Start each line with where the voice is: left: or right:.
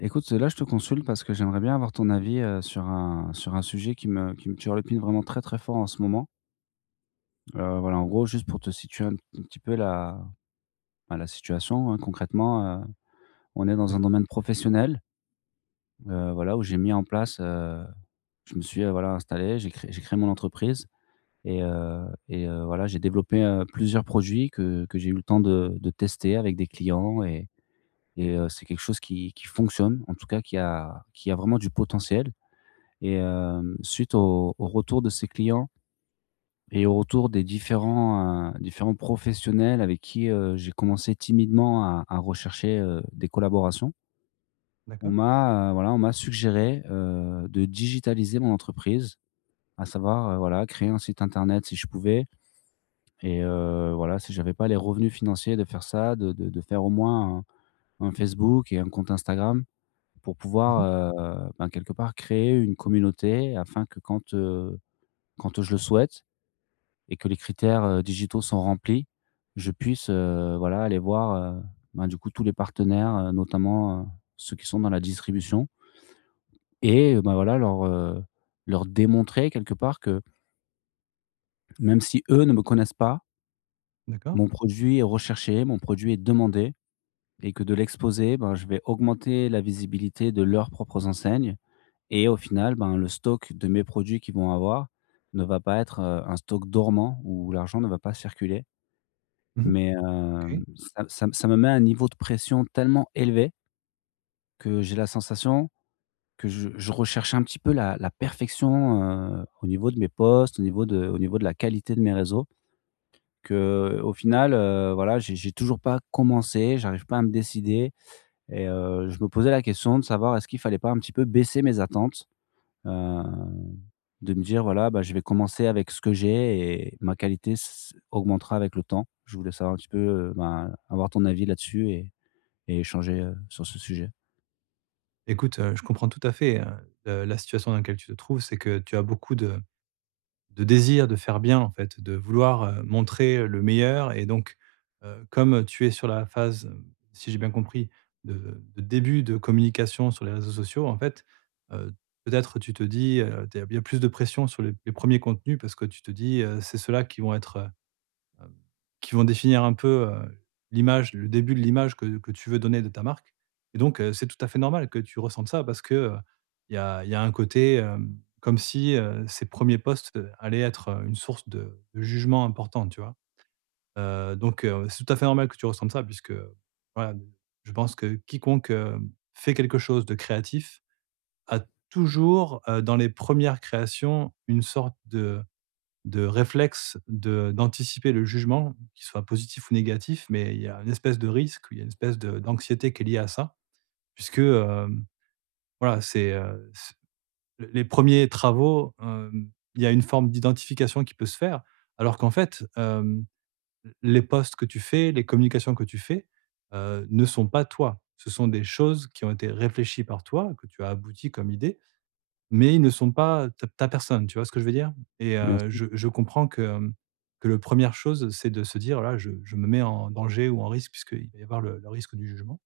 left: Écoute, heu, là je te consulte parce que j'aimerais bien avoir ton avis, heu, sur un sur un sujet qui me qui me turlupine vraiment très très fort en ce moment. Heu, voilà, en gros, juste pour te situer un p un petit peu la bah, la situation, hein. Concrètement, heu, on est dans un
right: D'acc
left: domaine professionnel, heu, voilà, où j'ai mis en place, heu, je me suis, heu, voilà, installé, j'ai créé j'ai créé mon entreprise et, heu, et heu, voilà, j'ai développé, heu, plusieurs produits que que j'ai eu le temps de de tester avec des clients et et heu, c'est quelque chose qui qui fonctionne, en tout cas qui a qui a vraiment du potentiel. Et hem, suite aux aux retours de ces clients et aux retours des différents, heu, différents professionnels avec qui, heu, j'ai commencé timidement à à rechercher, heu, des collaborations. On
right: D'accord.
left: m'a, heu, voilà, on m'a suggéré, heu, de digitaliser mon entreprise, à savoir, heu, voilà, créer un site internet, si je pouvais. Et heu, voilà, si j'avais pas les revenus financiers de faire ça, de de de faire au moins un un Facebook et un compte Instagram pour
right: Mmh
left: pouvoir,
right: mh.
left: heu, ben, quelque part créer une communauté afin que quand, heu, quand je le souhaite et que les critères, heu, digitaux sont remplis, je puisse, heu, voilà, aller voir, heu, ben du coup tous les partenaires, heu, notamment, heu, ceux qui sont dans la distribution. Et heu, ben voilà leur, heu, leur démontrer, quelque part, que même si eux ne me connaissent pas
right: D'accord.
left: mon produit est recherché, mon produit est demandé, et que de l'exposer, ben je vais augmenter la visibilité de leurs propres enseignes. Et au final, ben le stock de mes produits qu'ils vont avoir ne va pas être, heu, un stock dormant où l'argent ne va pas circuler.
right: Mmh mh.
left: Mais, hem,
right: OK.
left: ça m ça m ça me met un niveau de pression tellement élevé que j'ai la sensation que je je recherche un petit peu la la perfection. Heu, au niveau de mes posts, au niveau de au niveau de la qualité de mes réseaux, qu'au final, heu, voilà, j'ai j'ai toujours pas commencé, j'arrive pas à me décider. Et heu, je me posais la question de savoir est-ce qu'il fallait pas un petit peu baisser mes attentes, heu, de me dire: «Voilà, bah je vais commencer avec ce que j'ai et ma qualité ç ç augmentera avec le temps». Je voulais savoir un petit peu, heu ben, avoir ton avis là-dessus et et échanger, heu, sur ce sujet.
right: Écoute, heu, je comprends tout à fait, hein, heu, la situation dans laquelle tu te trouves, c'est que tu as beaucoup de de désir de faire bien en fait, de vouloir, heu, montrer, heu, le meilleur. Et donc, heu, comme tu es sur la phase, hem, si j'ai bien compris, de de début de communication sur les réseaux sociaux. En fait, heu, peut-être tu te dis, heu, t il y a plus de pression sur les p les premiers contenus, parce que tu te dis, heu, c'est ceux-là qui vont être, heu hem, qui vont définir un peu, heu, l'image le début de l'image que que tu veux donner de ta marque. Et donc, heu, c'est tout à fait normal que tu ressentes ça, parce que, heu, il y a il y a un côté, hem, comme si heu, ces premiers posts, heu, allaient être heu, une source de de jugement importante, tu vois? Heu, donc heu, c'est tout à fait normal que tu ressentes ça puisque heu, voilà heu, je pense que quiconque, hem, fait quelque chose de créatif, a toujours, heu, dans les premières créations, une sorte de de réflexe de d'anticiper le jugement, qu'il soit positif ou négatif. Mais il y a un espèce de risque ou il y a une espèce d'anxiété qui est liée à ça, puisque, hem, voilà, c'est, heu, c l les premiers travaux, hem il y a une forme d'identification qui peut se faire alors qu'en fait, hem, l les posts que tu fais, les communications que tu fais, heu, ne sont pas toi. Ce sont des choses qui ont été réfléchies par toi, que tu as abouties comme idée, mais ils ne sont pas, heu, ta ta personne, tu vois ce que je veux dire? Et
left: Bien
right: heu,
left: sûr.
right: je je comprends que, hem, que le première chose, c'est de se dire: «Voilà, je je me mets en danger ou en risque puisqu'il va y avoir le le risque du jugement»,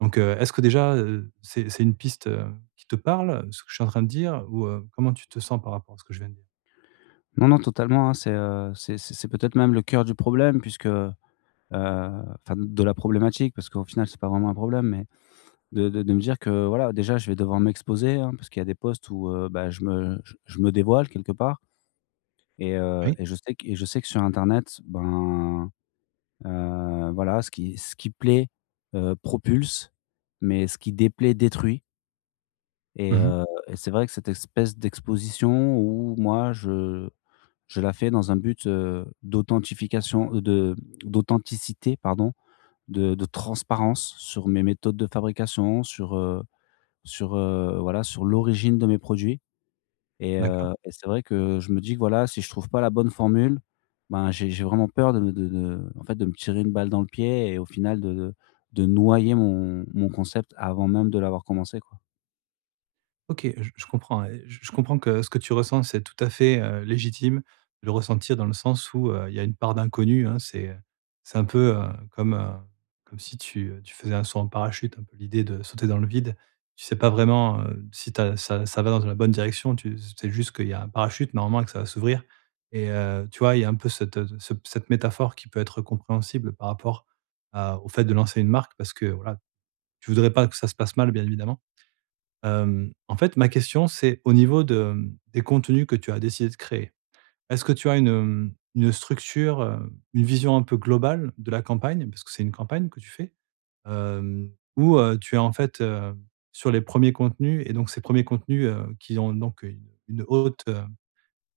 right: donc, heu, est-ce que déjà, heu, c'est c'est une piste, heu, qui te parle, ce que je suis en train de dire? Ou, heu, comment tu te sens par rapport à ce que je viens de dire?
left: Non, non, totalement, hein c'est, heu c'est c'est c'est peut-être même le cœur du problème puisque, heu enfin de la problématique, parce qu'au final, c'est pas vraiment un problème, mais, de de de me dire que voilà, déjà, je vais devoir m'exposer, hein, parce qu'il y a des posts où, heu, bah je me je je me dévoile quelque part. Et heu
right: Oui.
left: et je sais que et je sais que, sur internet, ben, heu, voilà, ce qui ce qui plaît, heu, propulse, mais ce qui déplaît, détruit. Et
right: Mmh mh.
left: heu, et c'est vrai que cette espèce d'exposition où moi, je je la fais dans un but, heu, d'authentification heu, de d'authenticité, pardon. De de transparence sur mes méthodes de fabrication, sur, heu, sur heu, voilà, sur l'origine de mes produits. Et
right: D'accord.
left: heu, et c'est vrai que je me dis que, voilà, si je trouve pas la bonne formule, ben j'ai j'ai vraiment peur de de de en fait, de me tirer une balle dans le pied et au final de de de noyer mon mon concept, avant même de l'avoir commencé, quoi.
right: OK, j je comprends, et j je comprends que, ce que tu ressens, c'est tout à fait, heu, légitime. Le ressentir dans le sens où, heu, il y a une part d'inconnu, hein, c'est, heu, c'est un peu, heu, comme, heu, comme si tu, heu, tu faisais un saut en parachute, un peu l'idée de sauter dans le vide. Tu sais pas vraiment, heu, si tu as ça ça va dans une bonne direction. Tu s sais juste qu'il y a un parachute, normalement, et que ça va s'ouvrir. Et heu, tu vois, il y a un peu cette ce ce cette métaphore, qui peut être compréhensible, par rapport à au fait de lancer une marque, parce que, voilà, tu voudrais pas que ça se passe mal, bien évidemment. Hem, en fait, ma question c'est au niveau de, hem, des contenus que tu as décidé de créer. Est-ce que tu as une, hem, une structure, heu, une vision un peu globale de la campagne? Parce que c'est une campagne que tu fais. Hem ou, heu, tu es en fait, heu, sur les 1ers contenus. Et donc, ces 1ers contenus, heu, qui ont heu donc une une haute, heu,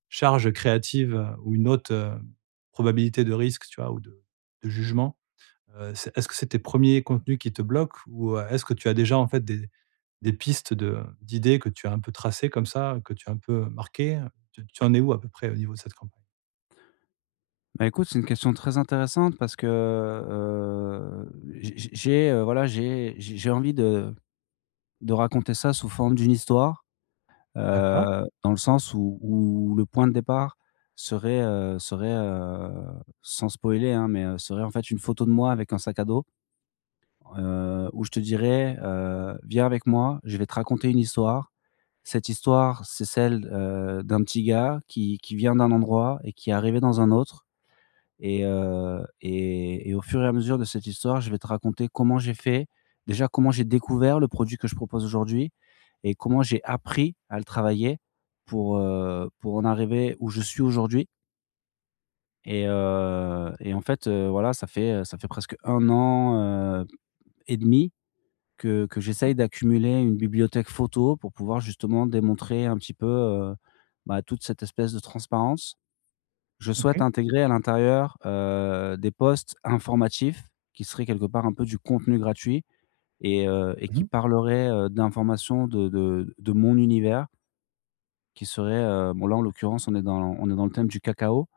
right: charge créative, heu, ou une haute, heu, probabilité de risque, tu vois, ou de de jugement. Heu, c'est est-ce que c'est tes 1ers contenus qui te bloquent, ou, heu, est-ce que tu as déjà, en fait, des des pistes de d'idées que tu as un peu tracées, comme ça, heu, que tu as un peu, heu, marquées, heu? Tu tu en es où à peu près au niveau de cette campagne?
left: Bah, écoute, c'est une question très intéressante, parce que, heu heu, j j j'ai, heu, voilà, j'ai j'ai j'ai envie de de raconter ça sous forme d'une histoire.
right: D'accord.
left: Heu, dans le sens où où où le point de départ serait, heu, serait, heu, sans spoiler, hein, mais, heu, serait en fait, une photo de moi avec un sac à dos. Heu, où je te dirai: «Heu, viens avec moi, je vais te raconter une histoire». Cette histoire, c'est celle, heu, d'un petit gars qui qui vient d'un endroit et qui est arrivé dans un autre. Et heu, et et au fur et à mesure de cette histoire, je vais te raconter comment j'ai fait. Déjà, comment j'ai découvert le produit que je propose aujourd'hui et comment j'ai appris à le travailler pour, heu, pour en arriver où je suis aujourd'hui. Et heu, et en fait, heu, voilà, ça fait, heu, ça fait presque 1 an, heu, et demi que que
right: D'accord.
left: j'essaye d'accumuler une bibliothèque photo, pour pouvoir justement démontrer un petit peu, heu, bah, toute cette espèce de transparence. Je souhaite
right: OK.
left: intégrer à l'intérieur, heu, des posts informatifs, qui seraient quelque part un peu du contenu gratuit, et heu, et
right: Mmh
left: qui
right: mh.
left: parleraient, heu, d'informations de de de mon univers qui seraient heu bon, là en l'occurrence, on est dans on est dans le thème du cacao,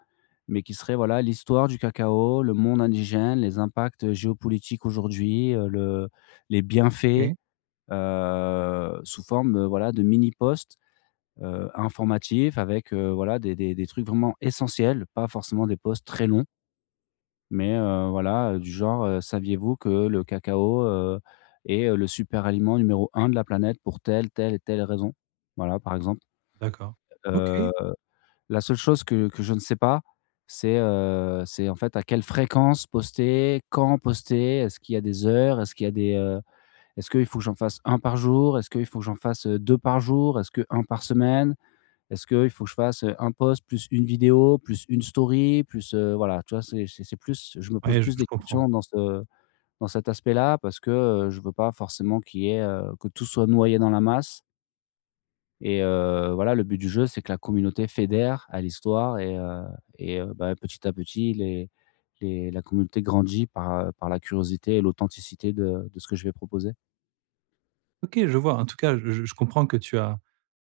left: mais qui serait voilà l'histoire du cacao, le monde indigène, les impacts, heu, géopolitiques aujourd'hui, heu, le les bienfaits,
right: OK.
left: heu, sous forme, heu, voilà de mini posts, heu, informatifs avec, heu, voilà, des des des trucs vraiment essentiels. Pas forcément des posts très longs mais, heu, voilà, heu, du genre, heu: «Saviez-vous que le cacao, heu, est, heu, le super aliment numéro 1 de la planète pour telle, telle et telle raison». Voilà, par exemple.
right: D'accord,
left: Heu,
right: OK!
left: la seule chose que que je ne sais pas, c'est heu, c'est en fait, à quelle fréquence poster, quand poster? Est-ce qu'il y a des heures est-ce qu'il y a des, heu est-ce que il faut que j'en fasse 1 par jour? Est-ce que il faut que j'en fasse, heu, 2 par jour? Est-ce que 1 par semaine? Est-ce que il faut que je fasse, heu, un post, plus une vidéo, plus une story, plus, heu, voilà, tu vois? C'est c'est c'est plus je me pose
right: Oui, je
left: plus
right: je
left: de
right: comprends.
left: questions dans ce dans cet aspect-là, parce que, heu, je veux pas forcément qu'il y ait, heu que tout soit noyé dans la masse. Et heu voilà, le but du jeu, c'est que la communauté fédère à l'histoire, et heu et heu, bah, petit à petit, les les la communauté grandit par heu par la curiosité et l'authenticité de de ce que je vais proposer.
right: OK, je vois. En tout cas, j je comprends que tu as,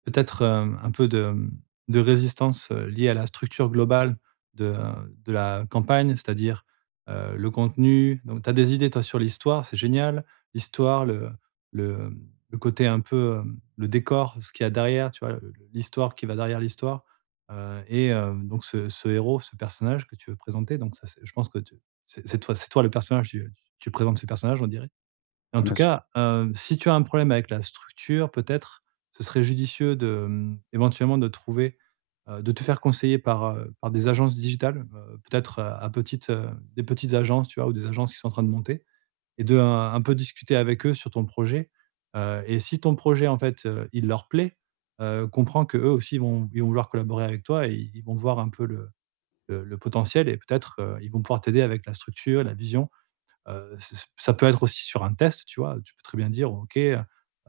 right: peut-être, heu, un peu de, mmh de résistance, heu, liée à la structure globale de heu de la campagne, c'est-à-dire, heu, le contenu. Donc tu as des idées, toi, sur l'histoire, c'est génial. L'histoire, le le, mmh, le côté un peu, hem, le décor, ce qu'il y a derrière, tu vois? Le le l'histoire qui va derrière l'histoire. Heu et heu donc ce ce héros, ce personnage que tu veux présenter, donc ça c'est je pense que t c'est toi c'est toi, le personnage. Tu tu présentes ce personnage, on dirait. En tout
left: Bien sûr.
right: cas, heu, si tu as un problème avec la structure, peut-être, ce serait judicieux de, mmh, éventuellement, de trouver heu, de te faire conseiller par, heu, par des agences digitales, heu, peut-être heu à petites heu des petites agences, tu vois, ou des agences qui sont en train de monter, et de, heu, un peu discuter avec eux sur ton projet. Heu et si ton projet, en fait, heu, il leur plaît, heu, comprends que eux aussi ils vont ils vont vouloir collaborer avec toi. Et ils vont voir un peu le le le potentiel, et peut-être, heu, ils vont pouvoir t'aider avec la structure, la vision. Heu, ç ça ça peut être aussi sur un test, tu vois. Tu peux très bien dire: «OK, heu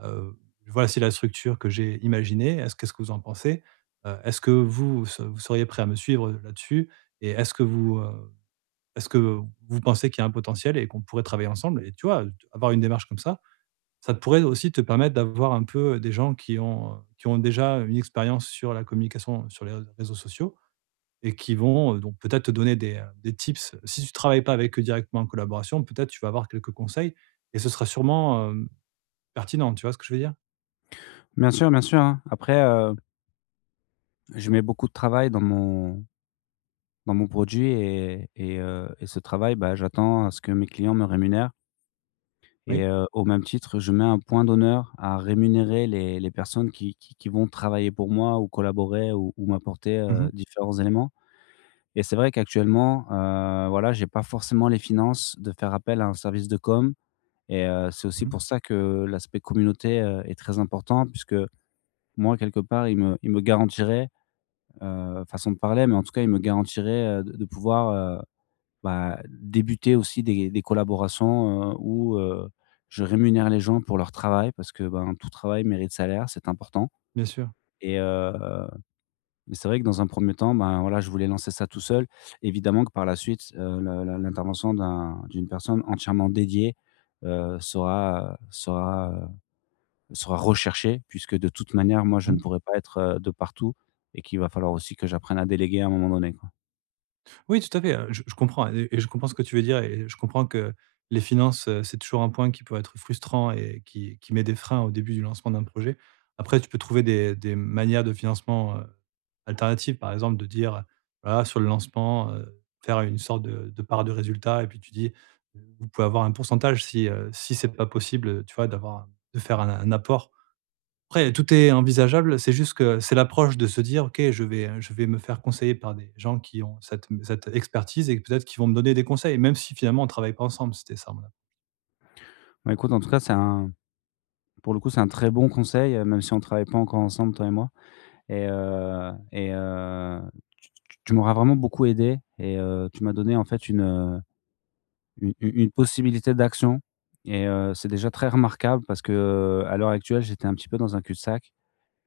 right: heu voilà, c'est la structure que j'ai imaginée, est-ce qu'est-ce que vous en pensez? Heu est-ce que vous se vous seriez prêt à me suivre, heu, là-dessus? Et est-ce que vous heu, est-ce que vous pensez qu'il y a un potentiel et qu'on pourrait travailler ensemble?» et tu vois, avoir une démarche comme ça, ça pourrait aussi te permettre d'avoir un peu des gens qui ont, heu, qui ont déjà une expérience sur la communication sur les rés réseaux sociaux et qui vont donc peut-être te donner des, heu, des tips. Si tu travailles pas avec eux directement en collaboration, peut-être tu vas avoir quelques conseils. Et ce sera sûrement, hem, pertinent. Tu vois ce que je veux dire?
left: Bien sûr, bien sûr, hein. Après, heu je mets beaucoup de travail dans mon dans mon produit et et heu, et ce travail, bah, j'attends à ce que mes clients me rémunèrent. Et
right: Oui.
left: heu, au même titre, je mets un point d'honneur à rémunérer les les personnes qui qui qui vont travailler pour moi, ou collaborer, ou ou m'apporter,
right: Mmh
left: heu,
right: mh.
left: différents éléments. Et c'est vrai qu'actuellement, heu, voilà, j'ai pas forcément les finances de faire appel à un service de communication. Et heu, c'est aussi
right: Mmh mh.
left: pour ça que l'aspect communauté, heu, est très important, puisque, moi, quelque part, il me il me garantirait, heu- façon de parler- mais en tout cas, il me garantirait heu de de pouvoir heu, bah, débuter aussi des des collaborations, heu où heu, je rémunère les gens pour leur travail, parce que, ben, tout travail mérite salaire. C'est important.
right: Bien sûr.
left: Et heu, mais c'est vrai que, dans un premier temps, ben voilà, je voulais lancer ça tout seul. Évidemment que, par la suite, heu l l l'intervention d'un d'une personne entièrement dédiée heu sera, heu sera, heu, sera recherchée puisque, de toute manière, moi, je ne
right: Mmh.
left: pourrai pas être de partout, et qu'il va falloir aussi que j'apprenne à déléguer, à un moment donné, quoi.
right: Oui, tout à fait, heu, j je comprends e et je comprends ce que tu veux dire et et je comprends que les finances, heu, c'est toujours un point qui peut être frustrant et qui qui met des freins au début du lancement d'un projet. Après, tu peux trouver des des manières de financement, heu, alternatives, par exemple de dire, heu, voilà sur le lancement, heu, faire une sorte de de part de résultat et puis tu dis: «V vous pouvez avoir un pourcentage», si, heu, si c'est pas possible, heu, tu vois, d'avoir, heu, de faire un un apport. Après, tout est envisageable, c'est juste que c'est l'approche de se dire: «OK, je vais je vais me faire conseiller par des gens qui ont cette cette expertise et peut-être qu'ils vont me donner des conseils», même si finalement, on travaille pas ensemble. C'était ça. Voilà.
left: Ben écoute, en tout cas c'est un pour le coup, c'est un très bon conseil, heu, même si on travaille pas encore ensemble toi et moi. Et heu, et heu, tu tu tu tu m'auras vraiment beaucoup aidé et heu, tu m'as donné en fait une u u une possibilité d'action. Et heu, c'est déjà très remarquable parce que, heu, à l'heure actuelle, j'étais un petit peu dans un cul-de-sac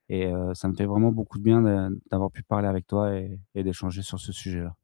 left: et heu, ça me fait vraiment beaucoup de bien de d'avoir pu parler avec toi et et d'échanger sur ce sujet-là.